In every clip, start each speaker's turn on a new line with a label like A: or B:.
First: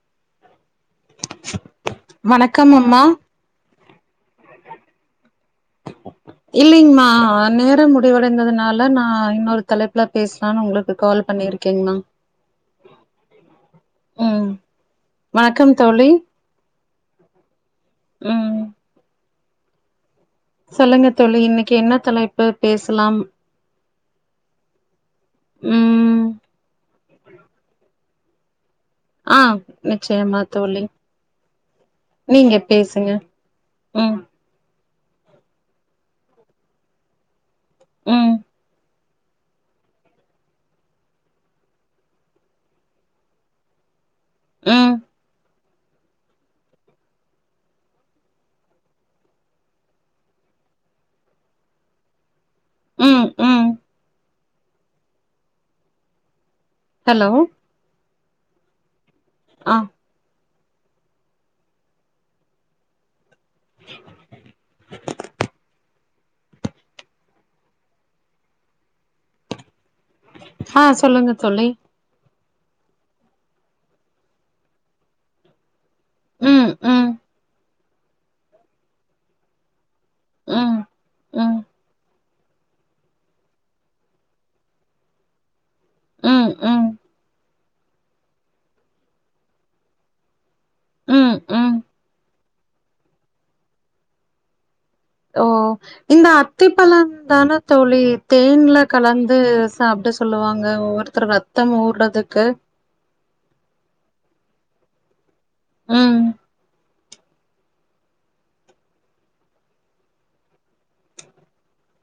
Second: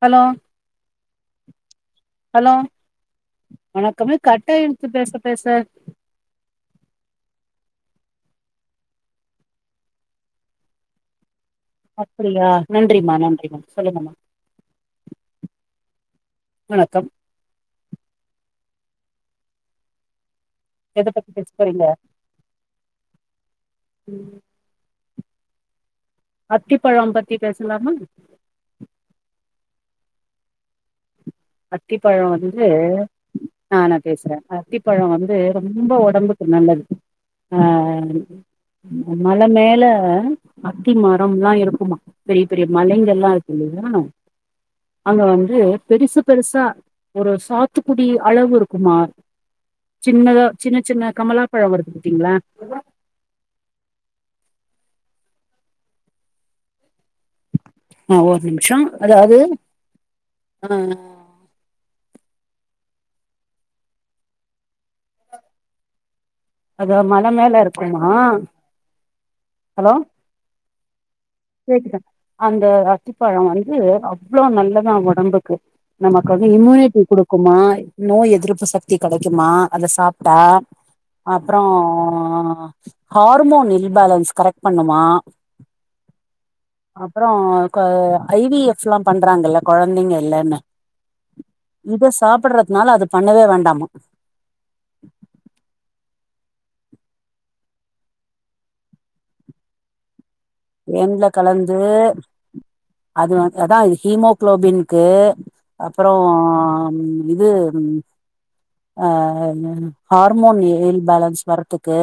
A: Hello hello
B: வணக்கம் அம்மா
A: வணக்கம் கட்டாயிடுச்சி பேச பேச
B: இல்லைங்கமா நேரம் முடிவடைந்ததுனால நான் இன்னொரு தலைப்புல பேசுலான்னு உங்களுக்கு கால் பண்ணிருக்
A: அப்படியா நன்றிமா நன்றிமா சொல்லுங்கமா
B: ம் வணக்கம்
A: வணக்கம்
B: உம்
A: எத
B: சொல்லுங்க
A: பத்தி
B: தோழி
A: பேச
B: இன்னைக்கு
A: போறீங்க
B: என்ன தலைப்பு பேசலாம் உம்
A: தி பேசலாம்மா
B: ஆஹ் நிச்சயமா தோழி
A: அத்திப்பழம்
B: நீங்க
A: வந்து
B: பேசுங்க
A: நான
B: ம்
A: பேசுறேன் அத்திப் பழம் வந்து ரொம்ப உடம்புக்கு நல்லது ஆஹ்ஹ்
B: ம்
A: மல மேல அத்தி மரம் எல்லாம் இருக்குமா பெரிய பெரிய மலைகள்லாம் இருக்கு இல்லையா
B: ம்
A: அங்க வந்து பெரிசுப் பெருசா ஒரு சாத்துக்குடி அளவு இருக்குமா சின்னதா சின்ன சின்ன கமலாப்பழம் வருது பாத்தீங்களா
B: உம் உம் ஹலோ
A: அ ஒரு நிமிஷோ அதாவது
B: ஆ
A: ஆ அதா மல மேல இருக்குமா ஹலோ
B: ஆ சொல்லுங்க தோழி
A: கேக்குதா அந்த அத்திப்பழம் வந்து அவ்ளோ நல்லதா ஒடம்புக்கு நமக்கு வந்து
B: ம்
A: இம்யூனிட்டி
B: ம்
A: குடுக்குமா நோய் எதிர்ப்பு சக்தி கெடைக்குமா அத சாப் ட்டா
B: ம் ம்
A: அப்பறோ ஆ ஹார்மோன் இல்பேலன்ஸ் கரெக்ட் பண்ணுமா
B: ம் ம்
A: அப்பறோ அ ஐ வி எஃப் எல்லா பண்றாங்கல்ல கொழந்தைங்க இல்லன்னு
B: ம் ம்
A: இத சாப்படறது னால அத பண்ணவே வேண்டாமா
B: ஓ இந்த அத்திப்பழந்தான தோழி தேன்ல கலந்து சாப்பட சொல்லுவாங்க
A: தேன்ல
B: ஒவ்வொருத்தர் ரத்தம்
A: கலந்து
B: ஊறதுக்கு
A: அது வந்த அதா இதா ஹீமோகுளோபின்க்கு அப்பறோ
B: ம்
A: இது ம் ஆ ஹார்மோன் இம்பேலன்ஸ் வர்றதுக்கு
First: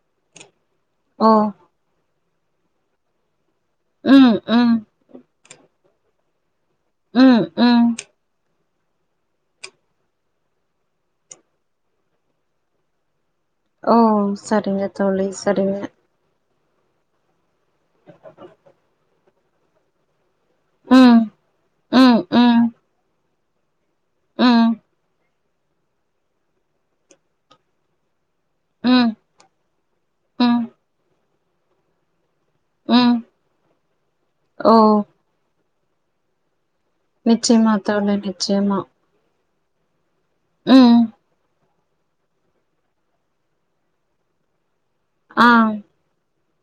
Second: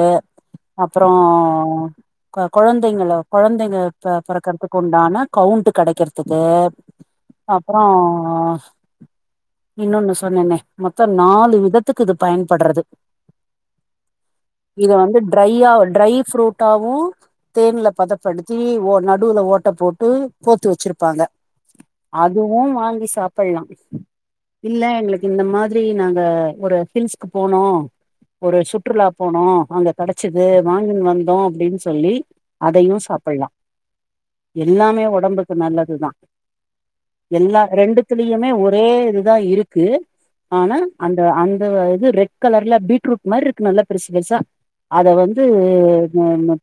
A: அப்பறோ
B: ஓ
A: கொழந்தைங்களோ கொழந்தைங்க பெ
B: ம் ம்
A: பெறக்கறதுக்கு உண்டான கவுண்ட் கெடைக்கறதுக்கு
B: ம் ம்
A: அப்பறோ இன்னொன்னு சொன்னனே மொத்தோ நாலு விதத்துக்கு இது பயன்பட்றது
B: ஓ சரிங்க
A: இத வந்து
B: தோழி
A: டிரையா
B: சரிங்க
A: டிரை ஃப்ரூட் டாவு தேன்ல பத படித்தி ஓ நடுவுல ஓட்ட போட்டு போத்து
B: ம்
A: வெச்சிருப்பாங்க
B: ம் ம்
A: அதுவு வாங்கி சாப் பிலாம்
B: ம்
A: இல்ல எங்களுக்கு இந்த மா திரி நாங்க ஒரு ஹில்ஸ்கு போனோ ஒரு சுற்றுலா
B: ம்
A: போனோ அங்க கடச்சிது
B: ம்
A: வாங்கின்னு வந்தோ அப்டின்னு சொல்லி அத யூஸ்
B: ம்
A: லா
B: ஓ
A: எல்லாமே ஒடம்புக்கு நல்லது இதுதா எல்லா
B: நிச்சயமா தோழி
A: ரெண்டுத்துலயுமே
B: நிச்சயமா
A: ஒரே இதுதா இருக் க்கு ஆனா
B: ம்
A: அந்த அந்த அது இது ரெட் கலர்ல பீட்ரூட் மாதிரி இருக்கு நல்லா பெருசு பெருசா அத வந்து
B: ஆ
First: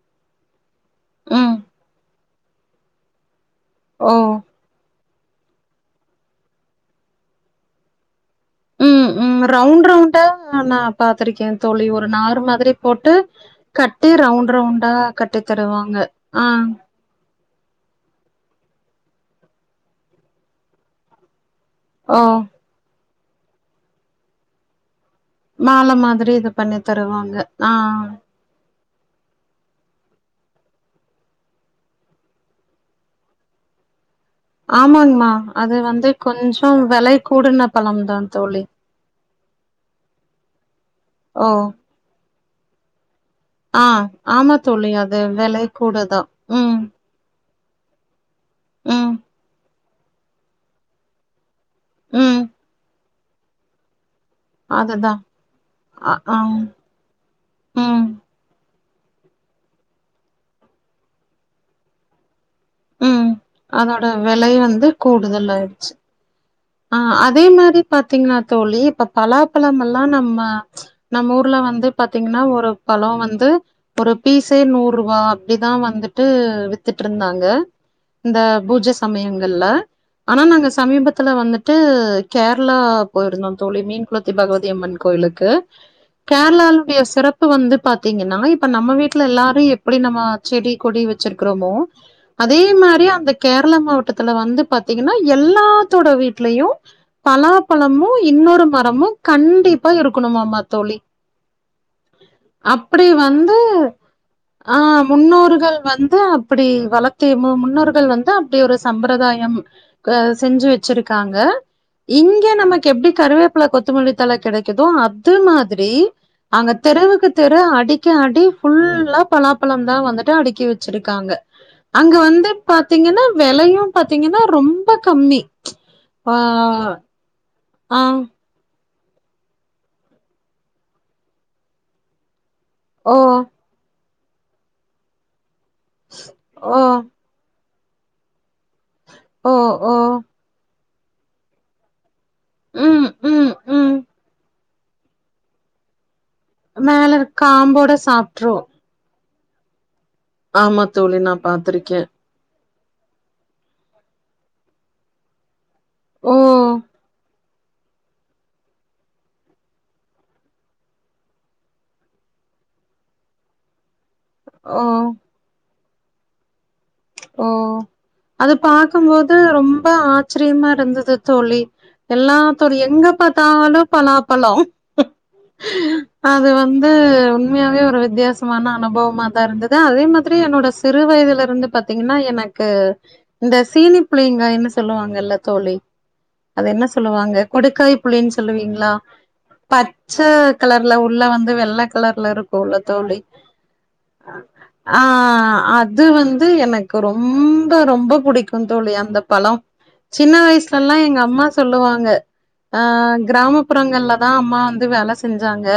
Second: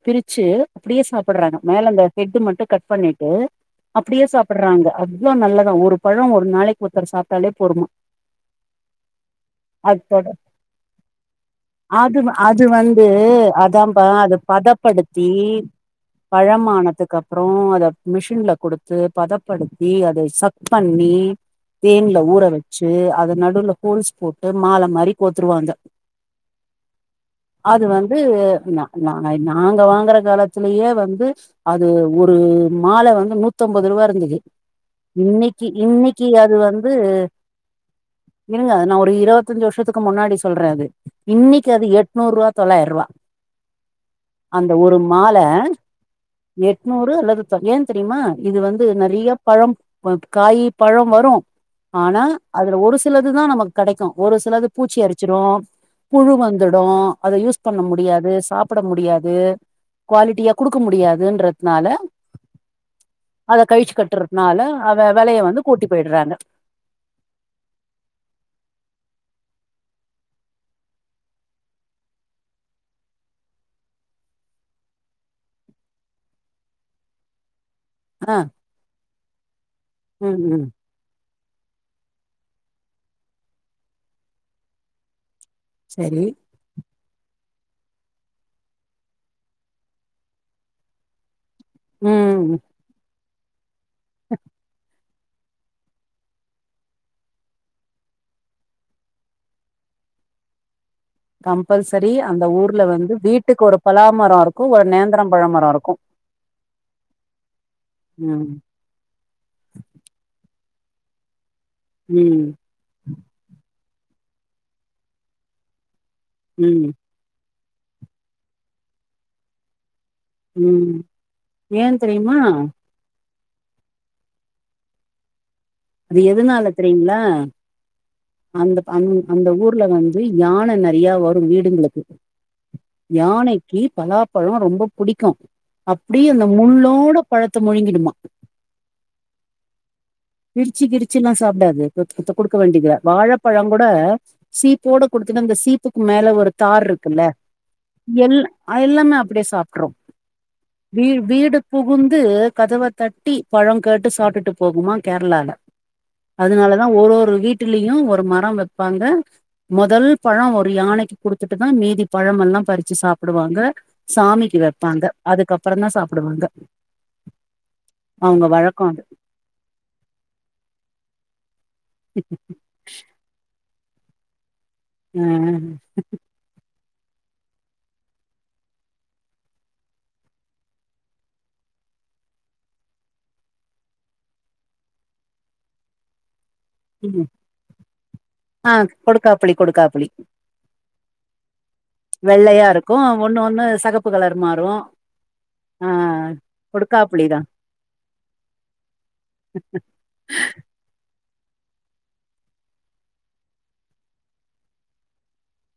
A: பிரிச்சு அப்படியே சாப்
B: ம்
A: டுறாங்க மேல இந்த ஹெட் மட்டும் கட் பண்ணிட்டு அப்படியே
B: ஓ
A: சாப்பிடுறாங்க இவ்ளோ நல்லதா ஒரு பழம் ஒரு நாளைக்கு ஒருத்தர் சாப்டாலே போதுமா
B: உம் ரவுண்ட்
A: அது
B: ரவுண்டா
A: தொட
B: நா பார்த்திருக்கேன் தோழி ஒரு
A: அது
B: நார்
A: அது
B: மாதிரி
A: வந்து
B: போட்டு
A: அதாம்பா
B: கட்டி ரவுண்ட் ரவுண்டா கட்டி தருவாங்க ஆ
A: பழமானத்துக் அப் புறம் அத மிஷின்ல குடுத்து பதப்படுத்தி அத சக் பண்ணி தேன்ல
B: ஓ
A: ஊற வச்சு அ நடுவுல ஹோல்ஸ் போட்டு மால மாரி கோத்துருவாங்க
B: மால மாதிரி இத பண்ணி தருவாங்க ஆ
A: நாங்க நாங்க வாங்கற காலத் லயே வந்து அது ஒரு மால வந்து நூத்தம்பது ரூபா இருந்தது
B: ஆமாங்மா
A: இன்னைக்கு
B: அது வந்து
A: இன்னைக்கு அது
B: கொஞ்சோ
A: வந்து
B: வெலை கூடுன பழம்தா தோழி
A: இருங்க அது நா ஒரு இருபத்தஞ்சு வருஷத்துக்கு முன்னாடி சொல்றன் அது
B: ஓ
A: இன்னைக்கு அது எட்நூறு ரூபா தொள்ளாயிரரூபா
B: ஆ ஆமா தோழி அது விலை கூடதா உம்
A: திருத்தம் ஏன் தெரியுமா இது வந்து நெறைய பழம் காய் பழம் வரும் ஆனா
B: ம்
A: அதுல ஒரு சிலது தா நமக்கு கெடைக்கும் ஒரு சிலது பூச்சி
B: அதுதா
A: அரிச்சிடும்
B: ஆ
A: புழு
B: ஆ
A: வந்துடும் அத யூஸ் பண்ண
B: ம்
A: முடியாது சாப் ப்பிட முடியாது குவாலிட்டியா குடுக்க முடியாதுன்றதுனால
B: ம்
A: அத கழிச்சு
B: அதோட வெலை
A: கட்டுறதுனால அவ விலைய வந்து கூட்டி போயிடுறாங்க
B: அ அதே மாரி பாத்தீங்கன்னா தோழி இப்ப பலாப்பழம் எல்லா நம்ம நம்ம ஊர்ல வந்து பாத்தீங்கன்னா ஒரு பழோ வந்து ஒரு பீஸே நூறு ரூவா அப்டிதா வந்துட்டு வித்துட்டு இருந்தாங்க
A: ஆ
B: இந்த பூஜ சமயங்கள்ல
A: ம்
B: ஆனா
A: ம்
B: நாங்க சமீபத் த்ல வந்துட்டு கேரளா போயிருந்தோ தோழி மீன் குளத்தி பகவதியம்மன் கோயில்க் க்கு
A: சரி
B: கேரளால்டைய சிறப் வந்து பாத்தீங்கன்னா இப்ப நம்ம வீட்ல எல்லாரு எப்டி நம்ம செடி கொடி வச்சிருப் க்றமோ
A: ம்
B: அதே மாரி அந்தக் கேரளா மாவட்டத்ல வந்து பாத்தீங் என்ன எல்லாத் தோட வீட்லயு பலாபழமு இன்னொரு மரமு கண்டிப்பா இருக்கணுமாமா தோழி
A: கம்பல்சரி அந்த ஊர்ல
B: அப்டி வந்து
A: வீட்டுக்கு ஒரு பலாமரோ இருக்கு
B: ஆ
A: ஒரு நேந்திரம் பழமரோ
B: முன்னோர்கள்
A: இருக்கு
B: வந்து அப்டி வளத்தி மு முன்னோர்கள் வந்து
A: ம்
B: அப்டி ஒரு சம்பரதாயம் அ செஞ்சு வச் வச்சிருக்காங்க இங்க
A: ம்
B: நமக்கு எப்டி கருவேப்பழ கொத் த்துமல்லி தல கெடைக்குதோ அது மாதிரி அங்க
A: ம்
B: தெருவுக்கு தெர் ர அடிக்க அடி ஃபுல்லா பலாப்பழதா வந்துட் ட்டு அடுக்கி
A: ம்
B: வச்சிருக்காங்க
A: ஏன்
B: அங்க
A: தெரியுமா
B: வந்து பாத்தீங்கன்னா வெலயு பாத்தீங்கன்னா ரொம்ப கம்மி
A: அது எதுனால தெரியுங்ளா
B: ஆஹ்
A: அந்த அந் அந்த ஊர்ல வந்து யான நெறயா வரு வீடுங்களுக்கு
B: ஓ
A: யானைக்கு பலாப் பழ ரொம்ப புடிக்கு அப்டி அந்த
B: ஓ
A: முள்ளோட பல்த் த்த முழுங்கிடுமா
B: ஓ ஓ
A: சிக்கிடுச்சுனா சாப்டாது த்த குடுக்க வேண்டியத
B: ம் ம்
A: வாழப்பழங்கூட
B: ம்
A: சீப்போட கொடுத்துட்டு அந்த சீப்புக்கு மேல வ ப்ப தார்
B: மேல
A: இருக்கில்ல
B: இருக்க காம்போட
A: எல்
B: சாப்ட்ரு
A: எல்லாமே அப் அப்டியே சாப்ட்றோ
B: ஆமா
A: வி வீ
B: தோழி நா
A: வீடு
B: பாத்திருக்கே
A: புகுந்து கதவ தட்டி பழ கேட்டு சாப்ட்டு போகுமா கேரளால
B: ஓ
A: அதனாலதா ஒரு ஒரு வீட் ட்டிலயு ஒரு மரோ வப்பாங்க மொதல் பழோ ஒரு யானைக்கு குடுத்துட்டுதா மீதி பழமெல்லா பறிச்சி சாப்புடுவாங்க சாமிக்கி
B: ஓ
A: வப்பாங்க அதுக்கப் அப்புறந்தா சாப்புடுவாங்க
B: ஓ அது
A: வழக்கம்
B: பாக்கும்போது ரொம்ப ஆ ச்சரியமா இருந்தது தோழி எல்லாத்தரு எங்க பாத்தாலு பலா பழோ
A: உம்
B: அது உண்மையாவே ஒரு வித்தியாசமான அனுபவமா தா இருந்தது அதே மாதிரி என்னோட சிறு வயதில் இருந்து பத் தீங்கன்னா எனக்கு இந்த சீனி புளியங்காய்னு சொல்லுவாங்கல்ல தோழி அது என்ன சொல்லுவாங்க கொடுக்காய் புளினு
A: ஆ
B: சொல்லுவீங்களா
A: கொடுக்காப்புளி கொடுக்காப்புளி
B: பச்ச கலர் எல்லா உள்ள வந்து வெள்ள கலர்ல
A: வெள்ளையா
B: இருக்கோல்ல
A: இருக்கு
B: தோழி
A: ஒண்ணு ஒண்ணு சகப்பு கலர்
B: ஆஹ்
A: மாறு
B: ஆஹ்
A: ஆ
B: அது வந்து எனக்
A: கொடுக்காப்புளிதா
B: ரொம்ப ரொம்ப பிடிக்கும் தோழி அந்த பழோ சின்ன வயசுலல்லா ங்க அம்மா சொல்லுவாங்க அஹ் கிராமப்புறங்கள்ல தா அம்மா வந்து வேல செஞ்சாங்க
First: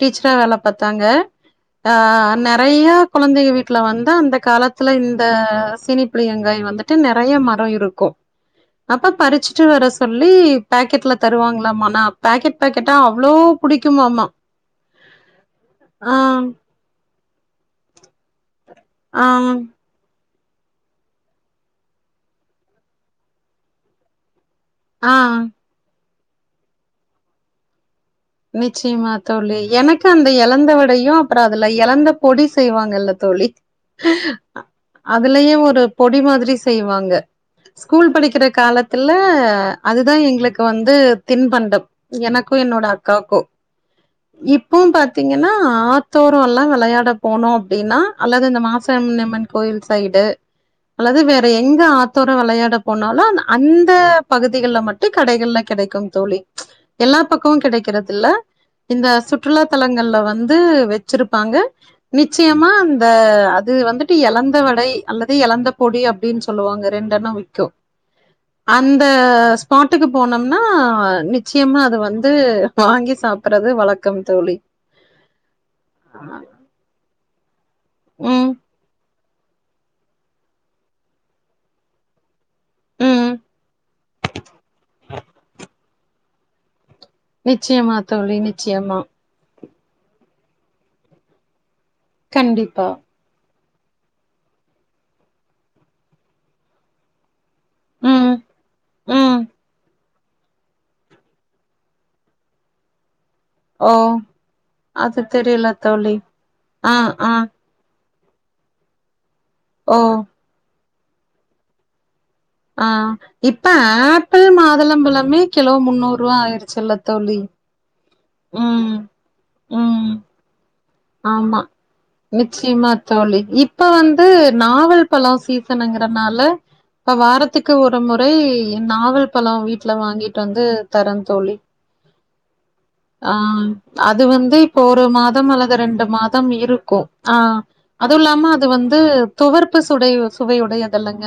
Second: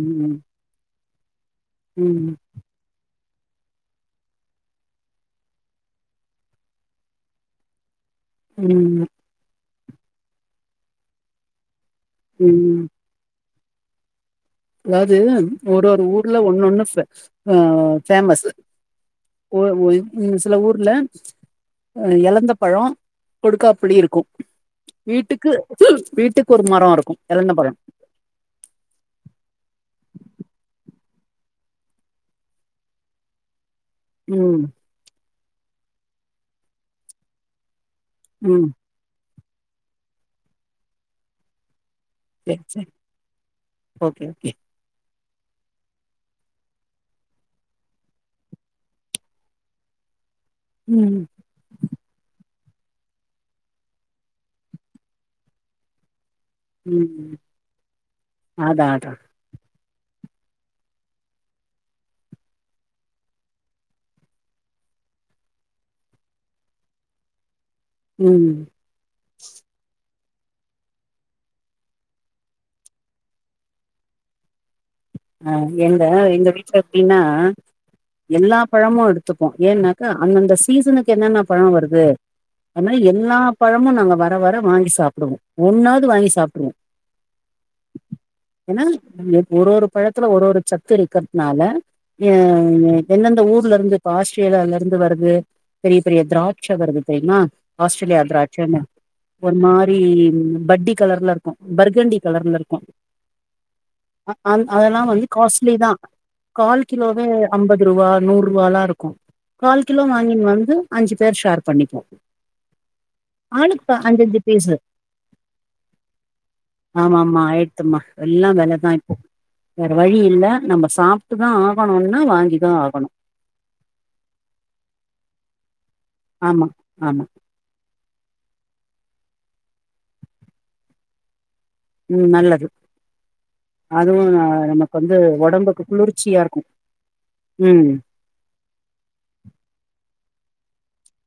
B: டீச்சரா வேல பாத்தாங்க ஆஹ்
A: ம்
B: ஆஹ் நெறைய கொழந்தைங்க வீட்டுல வந்து அந்த காலத்துல இந் த சீனிப்புளியங்காய் வந்துட்டு நெறைய மரோ இருக்கு
A: ம் ம்
B: அப்பா பறிச்சு டு வர சொல்லி பாக்கெட்ல தருவாங்களாமா ஆஹ் பேக்கெட்
A: ம்
B: பேக்கெட்டா அவ்ளோ புடிக்குமாமா
A: அதாவது ஒரு ஒரு
B: ஆ
A: ஊர்ல ஒண்ணு ஒண்ணு ஃபே ஆஹ் ஃபேமஸூ
B: ஆ
A: ஓ ஓய் உம் சில ஊர்ல அஹ் எழந்த பழோ கொடுக்காப்புளி இருக்கு
B: ஆ
A: வீட்டுக்கு வீட்டுக்கு ஒரு மரோ இருக்கு எழந்த பழம்
B: நிச்சயமா தோழி எனக்கு அந்த எழந்தவடையு அப்புறோ அதுல எழந்த பொடி செய்வாங்கல்ல தோழி ஆஹ்
A: ம்
B: அதுலயே ஒரு பொடி மாதிரி செய்வாங்க ஸ்கூல் படிக்கிற
A: ம்
B: காலத்துல அஹ் அதுதா எங்களுக்கு வந்து திண்பண்டம்
A: சரி
B: எனக்கும் என்னோட
A: சரி
B: காக்கோ
A: ஓகே ஓகே
B: இப்போவும் ப பாத்தீங்கன்னா ஆத்தோறலாம் விளையாட போனோம் அப்படின்னா அல்லது இந்த மாசானியம்மன் கோயில் சைடு
A: ம்
B: அல்லது வேற எங்க ஆத்தோர விளையாட போனாலும் அந்த பகுதிகல மட்டும் கடைகள்ல கிடைக்கும் தோழி எல்லா
A: ம்
B: பக்கமும் கிடைக்கும் கிறதுல
A: அதா
B: இந்த
A: அதா
B: சுற்றுலா தலங்கள்ல வந்து வச்சிருப்பாங்க நிச்சயமா அந்த அது வந்துட்டு எழந்த வடை அல்லது எழந்த பொடி அப்படின்னு சொல்லுவாங்க ரெண்டென்னம் விக்கும்
A: ம்
B: அந்த ஸ்பாட்டுக்கு போனோம்னா நிச்சயமா அது வந்து வாங்கி சாப்படறது வழக்கம் தோழி
A: அஹ் எங்க எங்க வீட்டுல எப்படின்னா
B: ம்,
A: எல்லா பழமும் கத்துப்போம் ஏன்னாக்கா அந்தந்த சீசனுக்கு என்னென்ன பழம் வருது அத மாரி
B: ம்.
A: எல்லா பழமும் நாங்க வர வர வாங்கி சாப்பிடுவோம் ஒன்னாவது வாங்கி சாப்டுவோம் ட்ரோம்
B: நிச்சயமா தோழி நிச்சயமா
A: ஒரு ஒரு பழத்துல ஒரு ஒரு சத்து இருக்கிறதுனால ஆ
B: கண்டிப்பா.
A: என்ந்தெந்த ஊர் ல இருந்து ஆஸ்திரேலில இருந்து வருது பெரிய பெரிய திராட்சா வருது தெரியுமா ஆஸ்திரேலியா
B: ம்,
A: திரா சென
B: ம்.
A: ஒரு மாதிரி உ பட்டி கலர்ல இருக்கும் பர்கண்டி கலர்ல இருக்கும்
B: ஓ
A: ஆமா
B: அது
A: இது
B: தெரியல
A: காஸ்ட்லிதா
B: தோழி.
A: கால்
B: ஆ,
A: கிலோவே
B: ஆ.
A: அம்பதுரு வா நூறு ரூவல்லாம் இருக்கும் கால்
B: ஓ!
A: கிலோ வாங்கினு வந்து அஞ்சு பேர் ஷேர் பண்ணிக்குவோம்
B: ஆ இப்ப ஆப்பிள்
A: பீஸு
B: மாதுளம்பழமே கிலோ முன்னூறு ரூபா ஆயிடுச்சுல்ல தோழி
A: எல்லாம்
B: ம்,
A: வெலதா இப்போ வேற
B: ம்.
A: வழி இல்ல நம்ம சாப்ட்டுதா
B: ஆமா
A: ஆகணுன்னா வாங்கிதா
B: நிச்சிமா
A: ஆகணு
B: தோழி இப்போ வந்து நாவல் பல சீ சன்ங்கறனால
A: ஆமா
B: இப்ப
A: ஆமா
B: வாரத்துக்கு ஒரு முறை நாவல் பழம் வீட்டுல வாங்கிட்டு வந்து தரன் தோழி
A: உம் நல்லது
B: ஆ அது
A: அதுவும் நா
B: வந்து இப்போ
A: நமக்கு
B: ஒரு
A: வந்து
B: மாதம் அல்லது
A: உடம்புக்கு
B: ரெண்டு மாதம் இருக்கும் ஆ அதுவும் இல்லாம அது வந்து துவர்ப்பு சுடைவு சுவை உடைய அதெல்லங்க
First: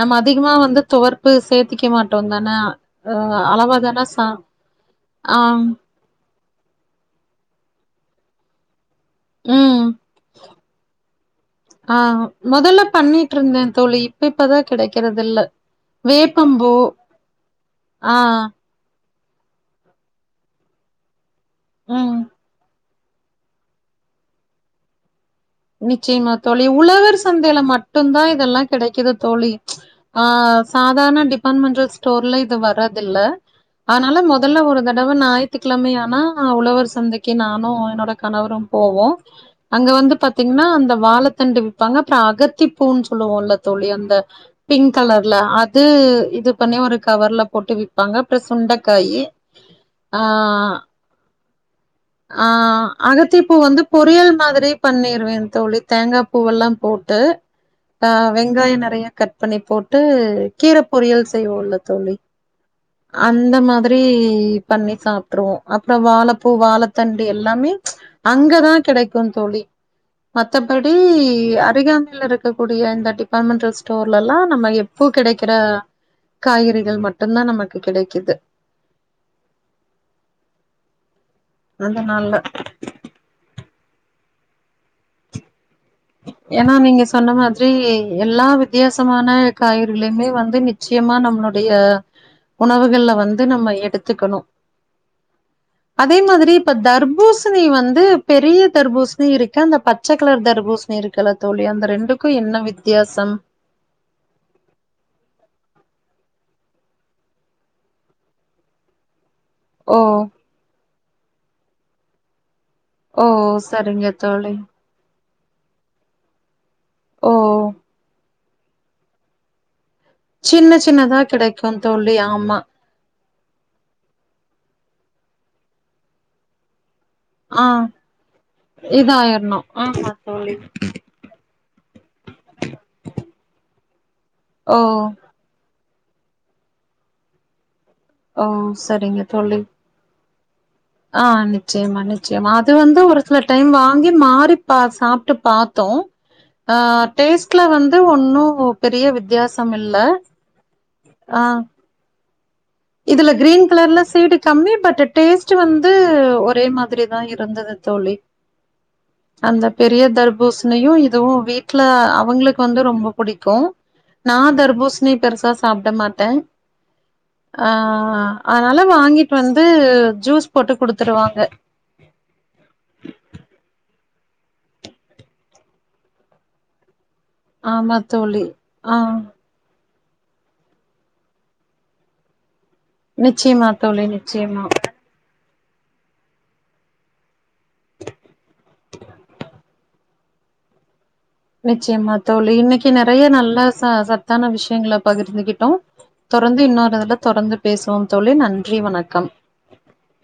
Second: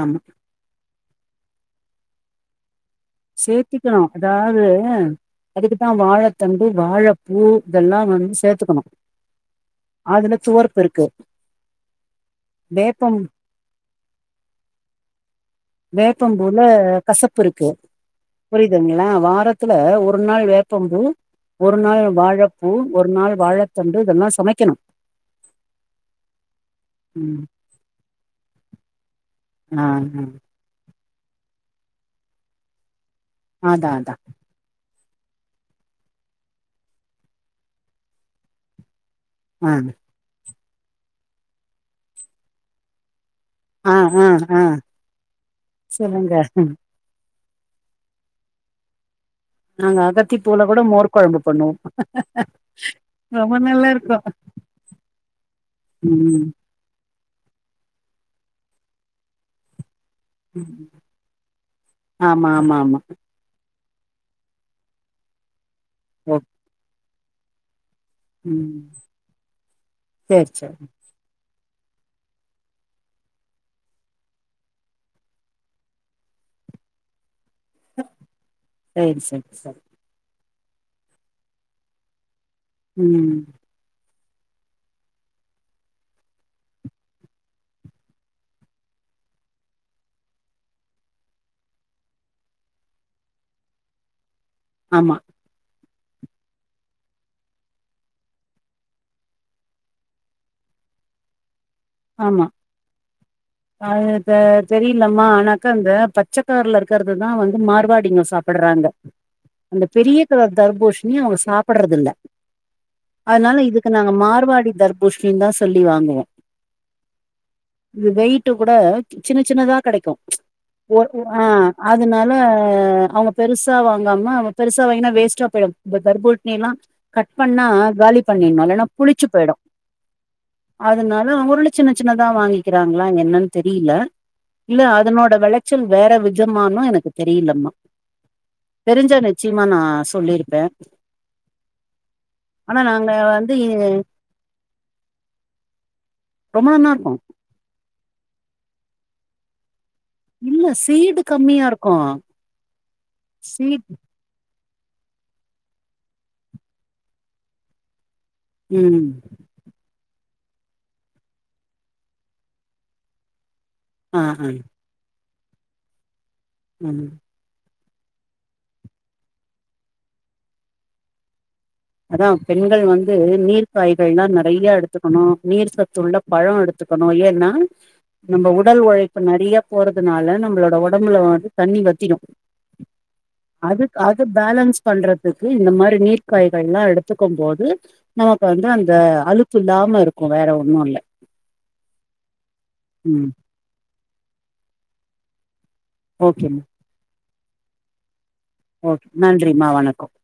B: நம்ம
A: ஆமா
B: அதிகமா வந்து துவர் ப்பு சேர்த்திக்க மாட்டோம் தான அ அளவா
A: சேர்த்திக்கனோ
B: தான சா
A: அதாவது
B: ஆ
A: அதுக்குதா வாழ தண்டு வளப்பூ இதெல்லா வந்து சேர்த்துக்கனோ
B: உம் ஆ முதல்ல
A: வேப்பம்
B: பண்ணிட்ருதா தோழி இப் பதா கிடைக்கிறது இல்ல
A: வேப்பம்பூல கசப்பு இருக்கு
B: ஆ
A: புரியுதுங்க லா வாரத்துல ஒரு நாள் வேப்பம் பூ ஒரு நாள்
B: ம்
A: வாழப் பூ ஒரு நாள் வாழ தண்டு இதெல்லா சமைக்கணும்
B: நிச்சியமா தோழி உழவர்
A: ம்
B: சந்தைல மட்டுந்தா இதெல்லா கெடைக்குது தோழி
A: ஆ ஆ
B: சாதார்ண டிபாட்மெண்டல் ஸ்டோர்ல இது வர தில்ல
A: அதா அதா
B: அதனால மொதல்ல ஒரு த டவு ஞாயித்திக்கிழமையானா உழவர் சந்தைக்கி நானு என்னோட கணவரும் போவோ
A: ஆ
B: அங்க வந்து ப திங்ன்னா அந்த வாழத்தண்டு விப்பாங்க அப்புற அகத்திப்பூன் சொல்லுவோ ல தோழி
A: ஆ
B: அந்த
A: ஆ ஆ
B: பிங்க் கலர்ல அது
A: சொல்லுங்க
B: இது பண்ணி ஒரு கவர்ல போட்டு விப்பாங்க அப்ற சுண்டக்காயி
A: நாங்க அகத்திப்பூல கூட மோர் கொழம்பு பண்ணுவோ
B: ஆ
A: ரொம்ப நல்லாருக்கு
B: வே தோழி தேங்கா பூவெல்லாம் போட்டு ஆஹ் வெங்காயோ நறைய கட் பண்ணி போட் ட்டு கீர
A: ம்.
B: பொரியல் செய்வோல்ல தோழி
A: ஆமா ஆமா ஆமா
B: அந்த மாத ப்ரீ பண்ணி சாப்ட்ருவோ அப்றோ வாழ
A: ஓ
B: பூ வாழ தண்டு எல்லாமே அங்கதா
A: ம்
B: கெடைக்குந் தோழி
A: சேரி சேரி
B: மத்தபடி அ அருகாமைல இருக்கக்கூடிய இந்த டிபாட்மெண்ட்டல் ஸ்டோர்லெல்லா நம்ம எப்பூ கெடைக்கிற காய்கறிகள் மட்டுந்தா நம
A: சேரி செர் செர்
B: அதனால
A: உம்
B: ஏன்னா நீங்க சொன்ன மாதிரி எல்லா வித்தியாசமான காய்கறிகளையுமே வந்து நிச்சியமா நம்மளுடைய உணவுகள்ல வந்து நம்ம எடுத்துக்கணு
A: ஆமா
B: அதே மாதிரி இப்ப தர்பூசணி வந்து பெரிய தர்பூசணி இருக்கு அந்த பச்ச கலர் தர்பூஸ் ணி இருக்குல்ல தோழி அந்த ரெண்டுக்கு
A: ஆமா
B: என்ன வித்தியாசம்
A: அது த தெரிலம்மா ஆனாக்கா அந்த பச்சக்கலர்ல இருக்கறதுதா வந்து மார் வாடிங்கொ சாப்பட்றாங்க அந்த
B: ஓ
A: பெரிய கலர் தர்பூஷ் நியூ அவுங் சாப்பட்றது இல்ல
B: ஓ
A: அதுனால இதுக்கு
B: சரிங்க
A: நாங்க
B: தோழி
A: மார்வாடி தர்புஷ் பிந்தா சொல்லி வாங்குவோ
B: ஓ
A: விதை கூட சின்ன சின்னதா கெடைக்கு
B: சின்ன சின்னதா
A: ம் அ
B: கிடைக்கு தோழி
A: அதனால
B: ஆமா
A: அவங்க பெருசா வாங்காம அவங்க பெருசா கிட்டனா வேஸ்ட்டா போயிடு தர்பூட்டினில்லா கட் பண்ணா
B: ஆ
A: காலி பண்ணின்னு இல்லனா புளிச்சு போயிடு
B: இதாயிரணு ஆமா தோழி
A: அதனால அவங்க சின்ன சின்னதா வாங்கிக்கிறாங்களா என்னன்னு தெரியல
B: ஓ
A: இல்ல அதனோட வெல ஆக்சுல் வேற விதமானனு எனக்கு தெரியலமா
B: ஓ
A: தெரிஞ்சா நிச்சயமா நா சொல்லிருப் இத
B: ஆஹ் நிச்சயமா நிச்சயமா அது வந்து
A: நாங்க
B: ஒரு சில
A: வந்து
B: டைம் வாங்கி மாறி பா சாப்டு பாத்தோ
A: ரொம்ப நாளா
B: ஆஹ்
A: இருக்கோ
B: டேஸ்ட்ல வந்து ஒன்னும் பெரிய வித்தியாசம் இல்
A: இல்ல சீடு கம்மியா இருக்கு அ
B: இதுல கிரீன் கலர்ல சீடு கம்மி பட் டேஸ்ட் வந்து ஒரே மாதிரி தா இருந்தது தோழி
A: ம்
B: அந்த பெரிய தர்ப் பூசனையு இதுவு வீட்ல அவங்களுக்கு வந்து ரொம்ப புடிக்கு
A: ஆ
B: நா
A: ஆ
B: தர்பூஸ்ணி பெருசா சாப்ட மாட்டே
A: உம்
B: அஹ் அதனால வாங்கிட்டு வந்து ஜூஸ் போட்டு குடுத்துருவாங்க
A: அதான் பெண்கள் வந்து நீர் காய்கள்லா நெறைய எடுத்துக்கணு நீர் சத்துள்ள பழ எடுத்துக் கனோ ஏன்னா
B: ஆமா தோழி
A: நம்ம உடல்
B: ஆ
A: உழைப்பு நெறைய போறதுனால நம்மளோட ஒடம்புல வந்து தண்ணி வத்திடு
B: நிச்சயமா தோழி நிச்சயமா
A: பண்றதுக்கு இந்த மாரி நீர்க்காய் அதல்லா எடுத்துக்கும் போது நமக்கு வந்து அந்த அழுத்துல்லா ம்னு இருக்கு வேற ஒண்ணு இல்ல
B: நிச்சயமா தோழி இன்னைக்கு நெறைய
A: ம்
B: நல்ல ச சா சத்தான விஷயங்களை பகிர்ந்துகிட்டோ தொடர்ந்து
A: ஓகேமா
B: இன்னொரு இதுல தொடர்ந்து பேசுவோம் தோழி நன்றி
A: ஓகே
B: வணக்கம்
A: நன்றிம்மா வணக்கம்